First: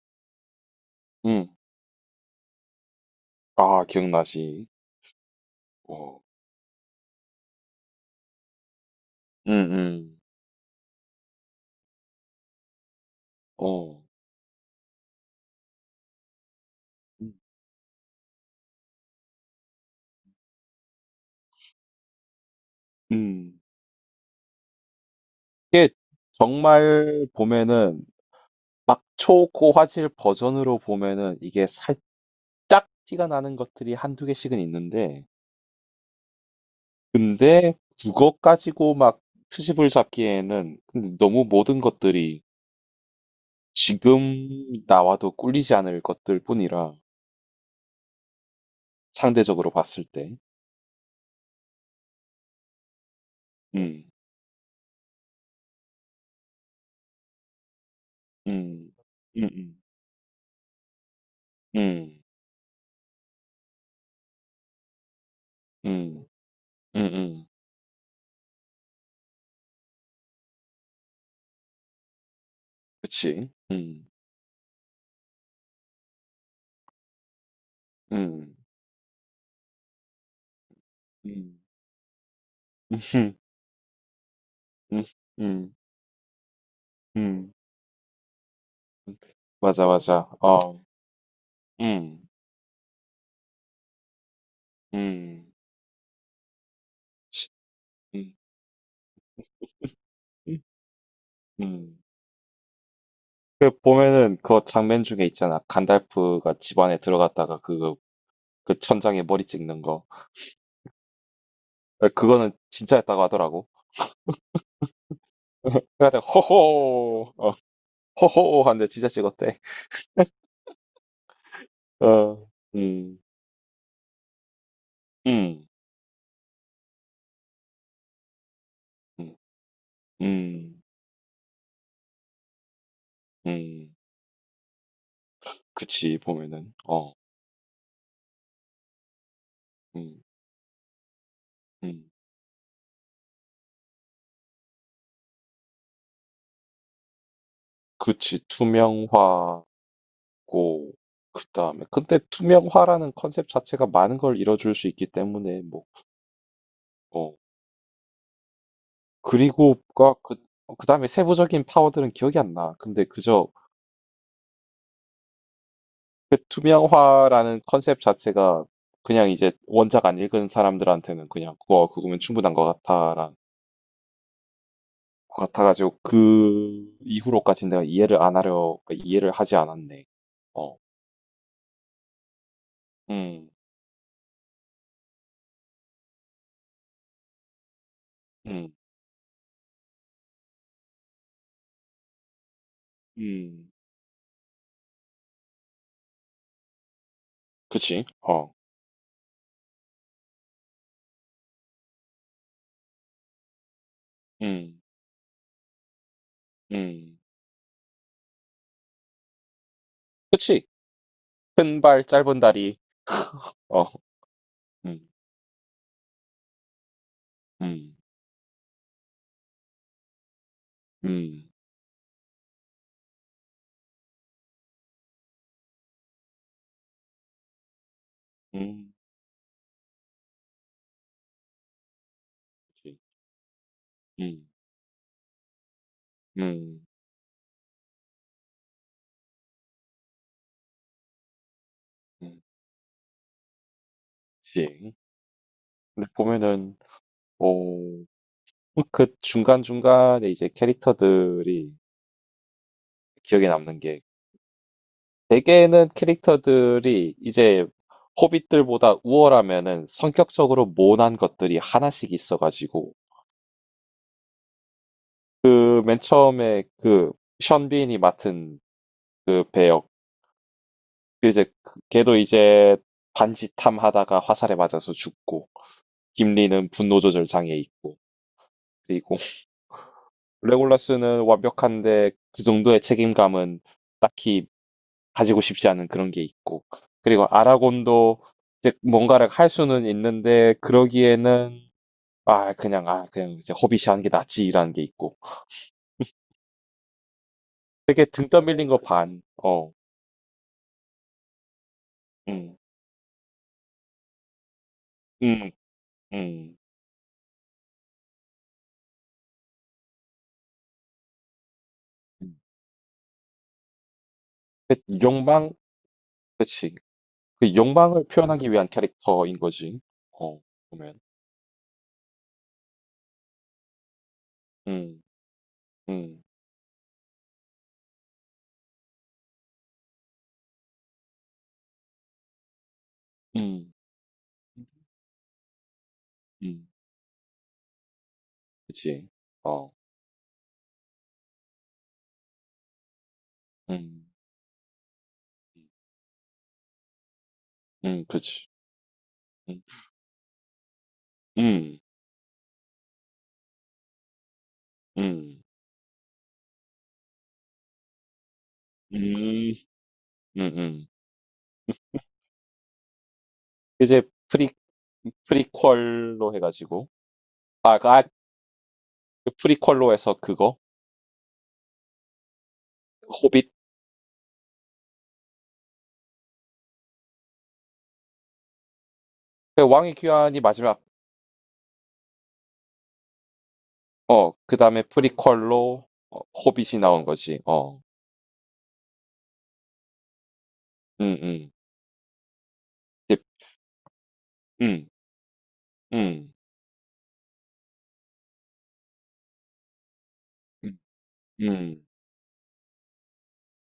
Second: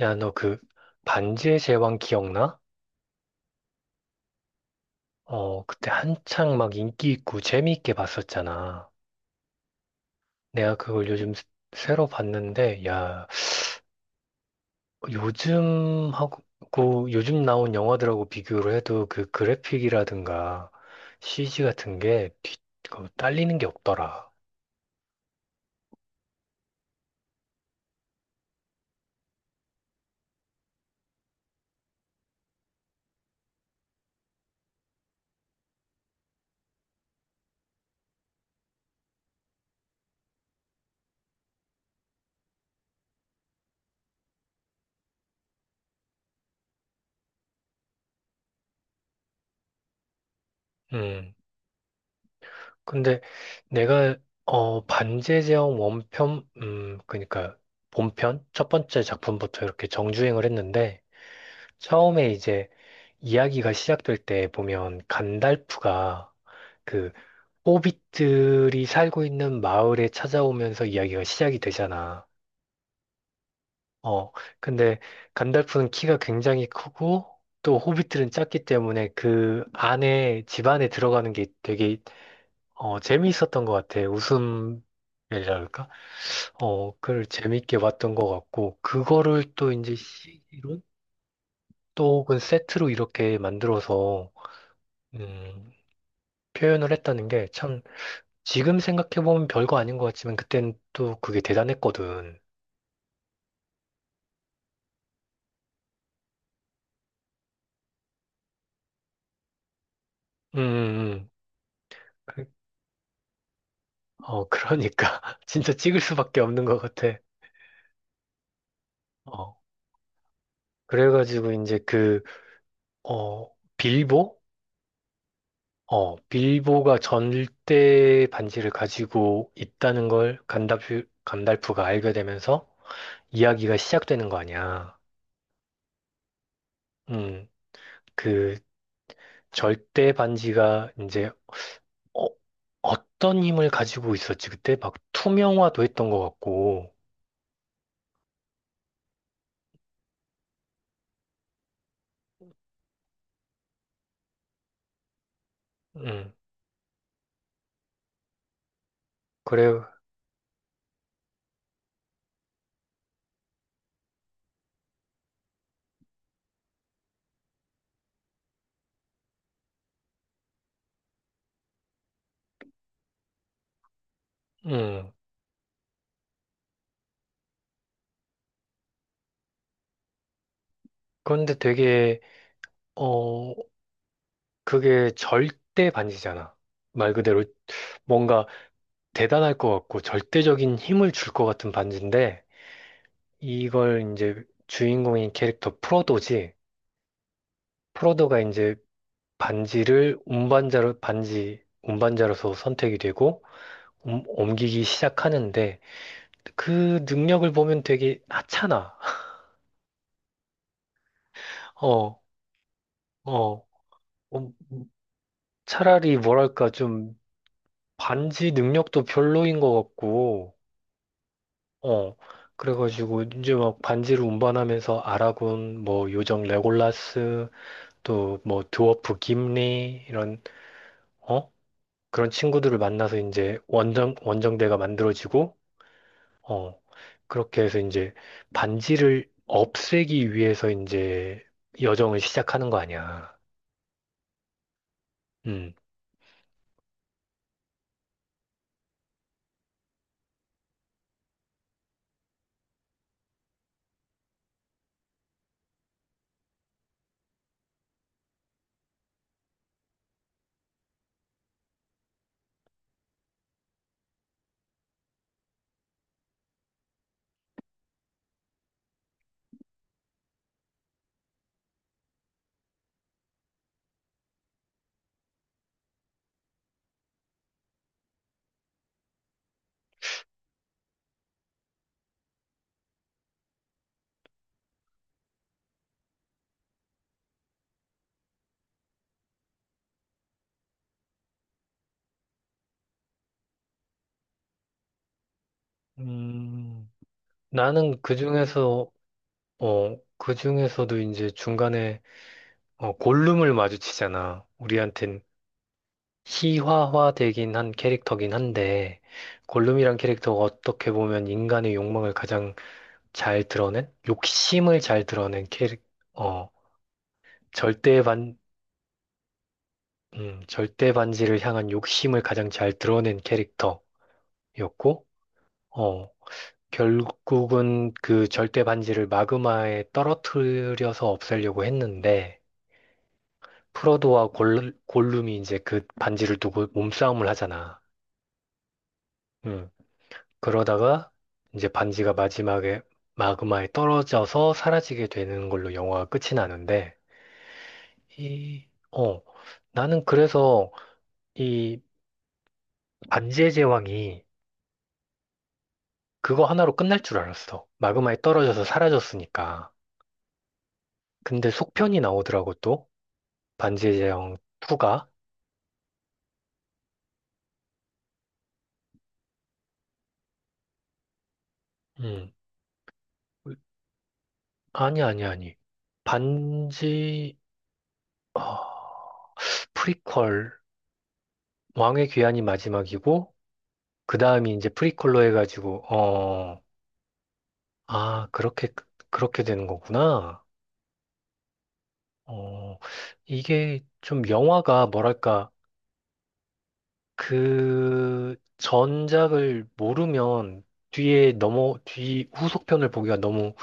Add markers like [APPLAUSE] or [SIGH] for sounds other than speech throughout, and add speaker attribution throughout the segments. Speaker 1: 야, 너 그
Speaker 2: 음.
Speaker 1: 반지의 제왕 기억나?
Speaker 2: 아, 기억나지.
Speaker 1: 어, 그때
Speaker 2: 어.
Speaker 1: 한창 막 인기 있고 재미있게 봤었잖아.
Speaker 2: 음, 음.
Speaker 1: 내가 그걸 요즘 새로 봤는데, 야,
Speaker 2: 어.
Speaker 1: 요즘 하고
Speaker 2: 음.
Speaker 1: 요즘 나온 영화들하고 비교를 해도 그 그래픽이라든가 CG 같은 게 그 딸리는
Speaker 2: 음.
Speaker 1: 게 없더라.
Speaker 2: 정말 보면은 초고 화질 버전으로 보면은 이게 살짝 티가 나는 것들이 한두 개씩은 있는데, 근데 그거 가지고 막 트집을 잡기에는 근데 너무 모든 것들이 지금 나와도 꿀리지 않을 것들 뿐이라, 상대적으로 봤을 때.
Speaker 1: 음, 근데
Speaker 2: 음.
Speaker 1: 내가 반지의 제왕 원편, 그러니까 본편 첫
Speaker 2: 음.
Speaker 1: 번째
Speaker 2: 음.
Speaker 1: 작품부터
Speaker 2: 음.
Speaker 1: 이렇게 정주행을 했는데
Speaker 2: 음.
Speaker 1: 처음에 이제 이야기가 시작될 때 보면
Speaker 2: 음.
Speaker 1: 간달프가
Speaker 2: 음.
Speaker 1: 그
Speaker 2: 음.
Speaker 1: 호빗들이 살고 있는 마을에 찾아오면서 이야기가 시작이 되잖아.
Speaker 2: 그치. 음.
Speaker 1: 어, 근데 간달프는 키가 굉장히 크고 또 호빗들은
Speaker 2: 음.
Speaker 1: 작기 때문에 그 안에 집 안에 들어가는 게
Speaker 2: 음.
Speaker 1: 되게
Speaker 2: 음
Speaker 1: 재미있었던 것 같아. 웃음이라
Speaker 2: 음. 음.
Speaker 1: 할까? 어, 그걸
Speaker 2: 음.
Speaker 1: 재미있게 봤던 것 같고 그거를 또
Speaker 2: 맞아,
Speaker 1: 이제
Speaker 2: 맞아.
Speaker 1: 시 g 로
Speaker 2: 어.
Speaker 1: 또
Speaker 2: 음.
Speaker 1: 혹은 세트로 이렇게 만들어서
Speaker 2: 음.
Speaker 1: 음, 표현을 했다는 게
Speaker 2: 치-
Speaker 1: 참
Speaker 2: 음.
Speaker 1: 지금 생각해보면 별거 아닌 것 같지만
Speaker 2: 음.
Speaker 1: 그땐 또 그게
Speaker 2: 음.
Speaker 1: 대단했거든.
Speaker 2: 그 보면은 그 장면 중에 있잖아. 간달프가 집 안에 들어갔다가 그 천장에 머리 찍는 거.
Speaker 1: 음, 음, 음.
Speaker 2: 그거는
Speaker 1: 그-
Speaker 2: 진짜였다고 하더라고.
Speaker 1: 어, 그러니까. [LAUGHS] 진짜
Speaker 2: [LAUGHS]
Speaker 1: 찍을
Speaker 2: 그래서
Speaker 1: 수밖에 없는 것 같아.
Speaker 2: 호호, 어, 호호 하는데 진짜
Speaker 1: 어,
Speaker 2: 찍었대. [LAUGHS]
Speaker 1: 그래가지고 이제 그,
Speaker 2: 어. 음.
Speaker 1: 어, 빌보?
Speaker 2: 음.
Speaker 1: 어, 빌보가 전대 반지를
Speaker 2: 음.
Speaker 1: 가지고 있다는 걸
Speaker 2: 음.
Speaker 1: 간달프가 알게 되면서 이야기가
Speaker 2: 음.
Speaker 1: 시작되는 거 아니야.
Speaker 2: 그치 보면은. 어.
Speaker 1: 음, 그 절대
Speaker 2: 음.
Speaker 1: 반지가 이제
Speaker 2: 음.
Speaker 1: 어, 어떤 힘을 가지고 있었지? 그때 막 투명화도 했던 것 같고.
Speaker 2: 그치 투명화. 고 그다음에 근데 투명화라는 컨셉 자체가 많은 걸 이뤄줄 수 있기 때문에 뭐
Speaker 1: 음,
Speaker 2: 어,
Speaker 1: 그래요.
Speaker 2: 그리고가 그 그다음에 세부적인 파워들은 기억이 안 나. 근데 그저 그 투명화라는 컨셉 자체가 그냥 이제 원작 안 읽은 사람들한테는 그냥 그거면 충분한
Speaker 1: 음,
Speaker 2: 것 같아가지고 그 이후로까지 내가 이해를 안 하려 그러니까 이해를 하지 않았네. 어,
Speaker 1: 그런데 되게,
Speaker 2: 음,
Speaker 1: 어, 그게 절대 반지잖아. 말 그대로 뭔가
Speaker 2: 음,
Speaker 1: 대단할 것 같고 절대적인 힘을 줄 것 같은 반지인데,
Speaker 2: 음,
Speaker 1: 이걸 이제 주인공인 캐릭터 프로도지,
Speaker 2: 그치?
Speaker 1: 프로도가
Speaker 2: 어,
Speaker 1: 이제 반지, 운반자로서 선택이 되고,
Speaker 2: 음,
Speaker 1: 옮기기 시작하는데, 그
Speaker 2: 음,
Speaker 1: 능력을 보면 되게 하찮아.
Speaker 2: 그치? 큰 발,
Speaker 1: 어,
Speaker 2: 짧은 다리.
Speaker 1: 어,
Speaker 2: 어.
Speaker 1: 음,
Speaker 2: 음.
Speaker 1: 차라리 뭐랄까 좀
Speaker 2: 음.
Speaker 1: 반지 능력도 별로인 것 같고,
Speaker 2: 음.
Speaker 1: 어, 그래가지고 이제 막 반지를 운반하면서 아라곤, 뭐 요정 레골라스, 또 뭐
Speaker 2: 음.
Speaker 1: 드워프 김리 이런 어 그런 친구들을
Speaker 2: 그치.
Speaker 1: 만나서 이제
Speaker 2: 음.
Speaker 1: 원정대가 만들어지고, 어
Speaker 2: 음.
Speaker 1: 그렇게 해서 이제 반지를 없애기 위해서 이제 여정을
Speaker 2: 음.
Speaker 1: 시작하는 거 아니야.
Speaker 2: 그치.
Speaker 1: 음.
Speaker 2: 근데 보면은 어 그 중간중간에 이제 캐릭터들이 기억에 남는 게, 대개는 캐릭터들이 이제 호빗들보다 우월하면은 성격적으로 모난 것들이 하나씩 있어가지고, 그 맨 처음에 그 션빈이 맡은 그 배역, 이제 그 걔도 이제 반지탐 하다가 화살에 맞아서 죽고, 김리는 분노 조절 장애 있고, 그리고 [LAUGHS] 레골라스는 완벽한데 그 정도의 책임감은 딱히 가지고 싶지 않은 그런 게 있고, 그리고 아라곤도 이제 뭔가를 할 수는 있는데 그러기에는 아 그냥 이제 허비시 하는 게 낫지라는 게 있고,
Speaker 1: 음, 나는
Speaker 2: 되게
Speaker 1: 그
Speaker 2: 등 떠밀린 거
Speaker 1: 중에서,
Speaker 2: 반. 어.
Speaker 1: 어, 그 중에서도 이제 중간에
Speaker 2: 음.
Speaker 1: 어, 골룸을 마주치잖아. 우리한텐
Speaker 2: 음. 음.
Speaker 1: 희화화되긴 한 캐릭터긴 한데, 골룸이란 캐릭터가 어떻게 보면 인간의 욕망을 가장 잘 드러낸,
Speaker 2: 그
Speaker 1: 욕심을 잘 드러낸
Speaker 2: 욕망.
Speaker 1: 캐릭, 어,
Speaker 2: 그치. 그
Speaker 1: 절대
Speaker 2: 욕망을
Speaker 1: 반,
Speaker 2: 표현하기 위한 캐릭터인 거지. 어.
Speaker 1: 절대
Speaker 2: 보면.
Speaker 1: 반지를 향한 욕심을 가장 잘 드러낸 캐릭터였고,
Speaker 2: 음.
Speaker 1: 어,
Speaker 2: 음.
Speaker 1: 결국은 그 절대 반지를 마그마에 떨어뜨려서 없애려고 했는데,
Speaker 2: 음.
Speaker 1: 프로도와 골룸이 이제 그 반지를 두고
Speaker 2: 음.
Speaker 1: 몸싸움을 하잖아.
Speaker 2: 그치.
Speaker 1: 음.
Speaker 2: 어.
Speaker 1: 그러다가 이제 반지가 마지막에 마그마에
Speaker 2: 음.
Speaker 1: 떨어져서 사라지게 되는 걸로 영화가 끝이 나는데,
Speaker 2: 그치.
Speaker 1: 이, 어,
Speaker 2: 음.
Speaker 1: 나는 그래서
Speaker 2: 음.
Speaker 1: 이 반지의 제왕이
Speaker 2: 음.
Speaker 1: 그거 하나로 끝날 줄 알았어. 마그마에 떨어져서
Speaker 2: 음.
Speaker 1: 사라졌으니까.
Speaker 2: 음음.
Speaker 1: 근데 속편이 나오더라고 또. 반지의
Speaker 2: 이제
Speaker 1: 제왕
Speaker 2: 프리
Speaker 1: 2가.
Speaker 2: 프리퀄로 해 가지고, 아, 그 프리퀄로 해서 그거
Speaker 1: 음.
Speaker 2: 호빗.
Speaker 1: 아니, 아니, 아니. 반지, 어,
Speaker 2: 그 왕의
Speaker 1: 프리퀄,
Speaker 2: 귀환이 마지막.
Speaker 1: 왕의 귀환이 마지막이고, 그
Speaker 2: 어,
Speaker 1: 다음이 이제
Speaker 2: 그다음에
Speaker 1: 프리퀄로 해가지고,
Speaker 2: 프리퀄로, 어,
Speaker 1: 어...
Speaker 2: 호빗이 나온 거지. 어.
Speaker 1: 아, 그렇게, 그렇게 되는 거구나.
Speaker 2: 음, 음.
Speaker 1: 어,
Speaker 2: 이제
Speaker 1: 이게 좀 영화가
Speaker 2: 음.
Speaker 1: 뭐랄까,
Speaker 2: 음.
Speaker 1: 그 전작을 모르면
Speaker 2: 음. 음.
Speaker 1: 뒤 후속편을 보기가 너무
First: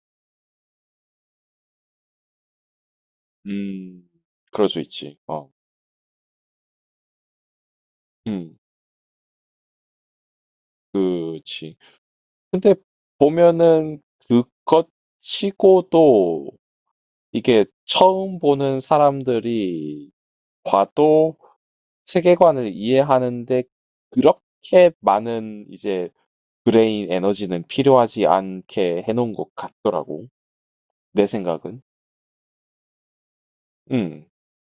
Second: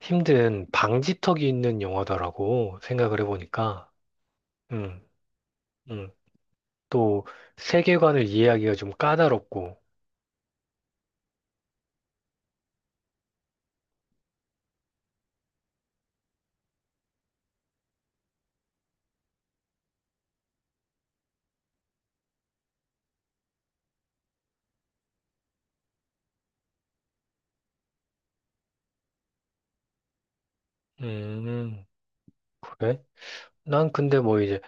Speaker 1: 힘든 방지턱이 있는 영화다라고 생각을 해보니까,
Speaker 2: 음. 그럴 수
Speaker 1: 음,
Speaker 2: 있지. 어.
Speaker 1: 음, 또 세계관을
Speaker 2: 음.
Speaker 1: 이해하기가 좀 까다롭고,
Speaker 2: 그치. 근데 보면은 그것 치고도 이게 처음 보는 사람들이 봐도 세계관을 이해하는데 그렇게 많은 이제 브레인 에너지는 필요하지 않게 해놓은 것 같더라고. 내 생각은.
Speaker 1: 음, 그래? 난
Speaker 2: 응,
Speaker 1: 근데 뭐 이제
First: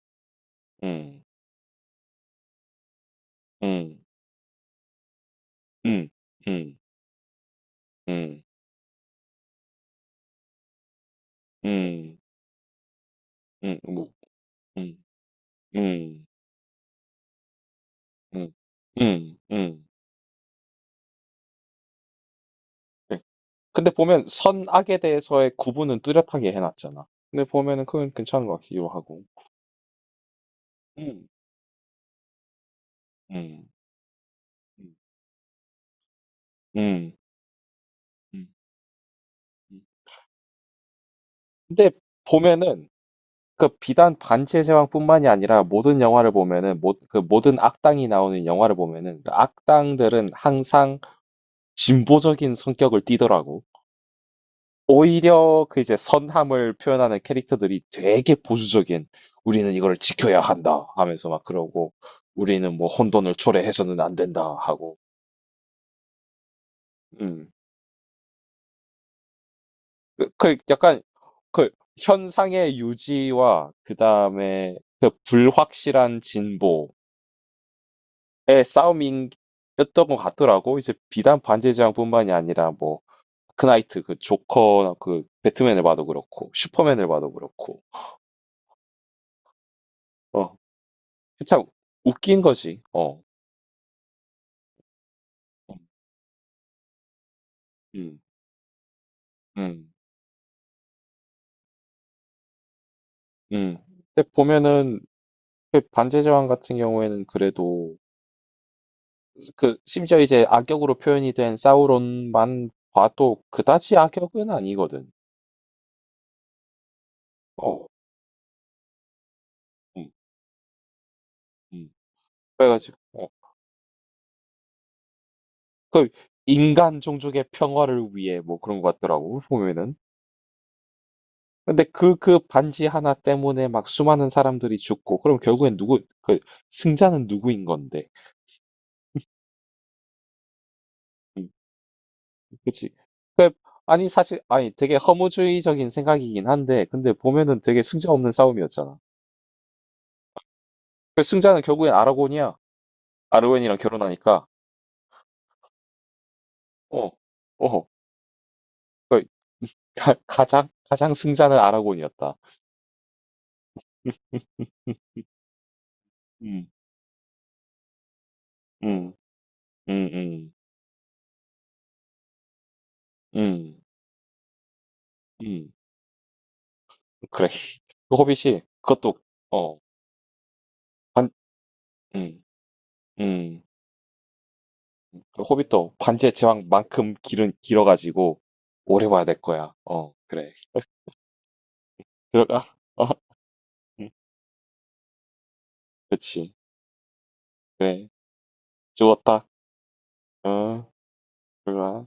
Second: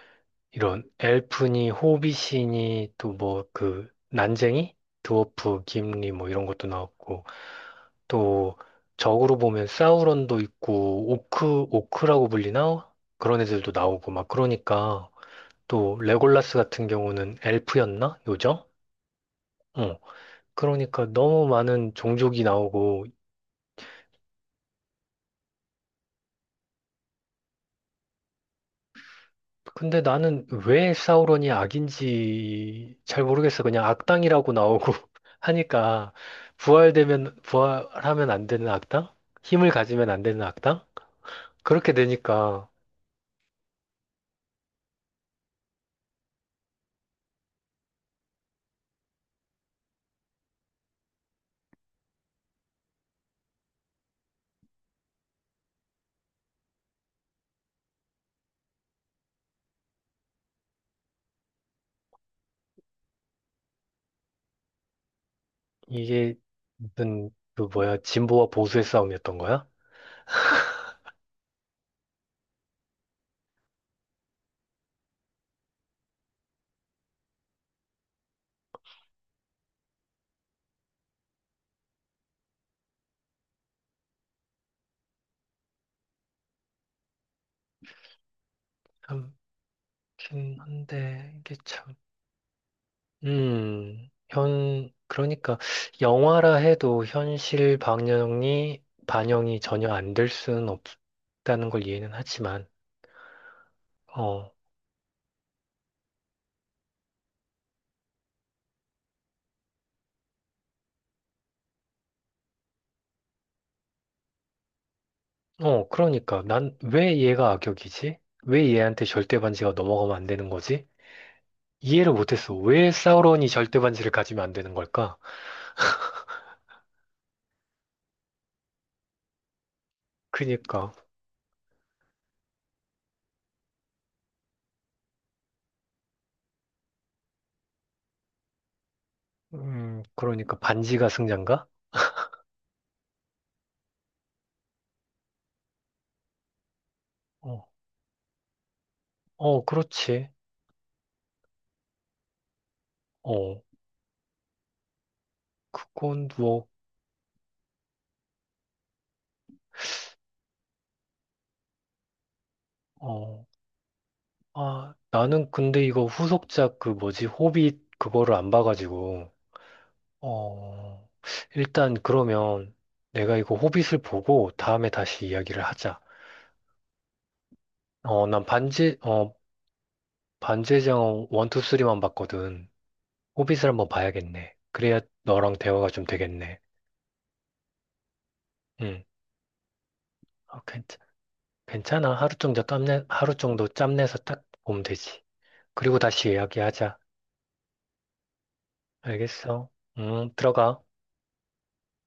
Speaker 1: 이런
Speaker 2: 응,
Speaker 1: 엘프니, 호빗이니, 또 뭐
Speaker 2: 응,
Speaker 1: 그 난쟁이, 드워프,
Speaker 2: 응,
Speaker 1: 김리 뭐 이런 것도
Speaker 2: 응,
Speaker 1: 나왔고
Speaker 2: 응,
Speaker 1: 또 적으로 보면 사우론도 있고
Speaker 2: 응,
Speaker 1: 오크라고 불리나? 그런 애들도
Speaker 2: 응
Speaker 1: 나오고
Speaker 2: 뭐,
Speaker 1: 막
Speaker 2: 응,
Speaker 1: 그러니까
Speaker 2: 응,
Speaker 1: 또
Speaker 2: 응,
Speaker 1: 레골라스 같은 경우는 엘프였나?
Speaker 2: 응.
Speaker 1: 요정?
Speaker 2: 응.
Speaker 1: 어. 그러니까 너무 많은 종족이 나오고
Speaker 2: 네. 근데 보면 선악에 대해서의 구분은 뚜렷하게 해놨잖아. 근데 보면은 그건 괜찮은 것 같기도 하고.
Speaker 1: 근데 나는 왜
Speaker 2: 응
Speaker 1: 사우론이 악인지 잘 모르겠어.
Speaker 2: 응
Speaker 1: 그냥 악당이라고 나오고
Speaker 2: 응.
Speaker 1: [LAUGHS] 하니까
Speaker 2: 음,
Speaker 1: 부활되면 부활하면 안
Speaker 2: 음,
Speaker 1: 되는 악당? 힘을
Speaker 2: 음.
Speaker 1: 가지면 안 되는 악당?
Speaker 2: 근데
Speaker 1: 그렇게 되니까
Speaker 2: 보면은 그 비단 반지의 제왕뿐만이 아니라 모든 영화를 보면은, 모, 그 모든 악당이 나오는 영화를 보면은 그 악당들은 항상 진보적인 성격을 띠더라고. 오히려 그 이제 선함을 표현하는 캐릭터들이 되게 보수적인, 우리는 이걸 지켜야 한다 하면서 막 그러고, 우리는 뭐 혼돈을 초래해서는 안 된다 하고.
Speaker 1: 이게 무슨
Speaker 2: 음.
Speaker 1: 그 뭐야 진보와 보수의 싸움이었던 거야?
Speaker 2: 그 약간 그 현상의 유지와 그다음에 그 불확실한 진보의 싸움이었던 것 같더라고. 이제 비단 반지의제왕뿐만이 아니라 뭐 크나이트 그 조커 그 배트맨을 봐도 그렇고 슈퍼맨을 봐도 그렇고
Speaker 1: 참긴 한데 이게
Speaker 2: 어참
Speaker 1: 참
Speaker 2: 웃긴 거지. 어.
Speaker 1: 현 그러니까 영화라 해도 현실
Speaker 2: 음.
Speaker 1: 방영이 반영이 전혀
Speaker 2: 음.
Speaker 1: 안 될 수는 없다는 걸 이해는 하지만
Speaker 2: 음. 근데
Speaker 1: 어.
Speaker 2: 보면은 그 반지의제왕 같은 경우에는 그래도 그 심지어 이제 악역으로 표현이 된 사우론만 봐도 그다지 악역은 아니거든.
Speaker 1: 어, 그러니까 난 왜 얘가
Speaker 2: 어.
Speaker 1: 악역이지? 왜 얘한테 절대 반지가
Speaker 2: 음.
Speaker 1: 넘어가면 안 되는 거지?
Speaker 2: 음.
Speaker 1: 이해를 못했어. 왜
Speaker 2: 그래가지고 어.
Speaker 1: 사우론이 절대 반지를 가지면 안 되는 걸까?
Speaker 2: 그 인간 종족의 평화를 위해 뭐 그런 것 같더라고 보면은.
Speaker 1: 그니까,
Speaker 2: 근데 그 반지 하나 때문에 막 수많은 사람들이 죽고 그럼 결국엔 누구, 그 승자는 누구인 건데?
Speaker 1: 그러니까 반지가
Speaker 2: 음,
Speaker 1: 승자인가?
Speaker 2: 그치? 그 아니 사실 아니 되게 허무주의적인 생각이긴 한데 근데 보면은
Speaker 1: 어,
Speaker 2: 되게 승자 없는 싸움이었잖아.
Speaker 1: 어, 그렇지.
Speaker 2: 그 승자는 결국엔 아라곤이야.
Speaker 1: 어,
Speaker 2: 아르웬이랑 결혼하니까.
Speaker 1: 그건 뭐,
Speaker 2: 어, 어, 그 [LAUGHS] 가, 가장 가장 승자는 아라곤이었다.
Speaker 1: 어, 아,
Speaker 2: 음,
Speaker 1: 나는 근데 이거
Speaker 2: 음,
Speaker 1: 후속작 그 뭐지, 호빗 그거를 안
Speaker 2: 음,
Speaker 1: 봐가지고,
Speaker 2: 음, 음.
Speaker 1: 어, 일단 그러면 내가 이거
Speaker 2: 음.
Speaker 1: 호빗을 보고 다음에 다시 이야기를
Speaker 2: 음,
Speaker 1: 하자.
Speaker 2: 그래. 그
Speaker 1: 어, 난
Speaker 2: 호빗이
Speaker 1: 반지,
Speaker 2: 그것도
Speaker 1: 어,
Speaker 2: 어,
Speaker 1: 반지의 제왕
Speaker 2: 반,
Speaker 1: 1, 2, 3만
Speaker 2: 음,
Speaker 1: 봤거든.
Speaker 2: 음,
Speaker 1: 호빗을 한번 봐야겠네. 그래야
Speaker 2: 그
Speaker 1: 너랑 대화가
Speaker 2: 호빗도
Speaker 1: 좀
Speaker 2: 반지의
Speaker 1: 되겠네.
Speaker 2: 제왕만큼 길은 길어가지고
Speaker 1: 응.
Speaker 2: 오래 봐야 될 거야. 어, 그래.
Speaker 1: 어, 괜찮아.
Speaker 2: 들어가. [LAUGHS] 어,
Speaker 1: 하루 정도
Speaker 2: 음,
Speaker 1: 짬내서 딱 보면 되지. 그리고 다시
Speaker 2: 그치.
Speaker 1: 이야기하자.
Speaker 2: 그래. 죽었다.
Speaker 1: 알겠어? 응, 들어가.
Speaker 2: 어, 들어가.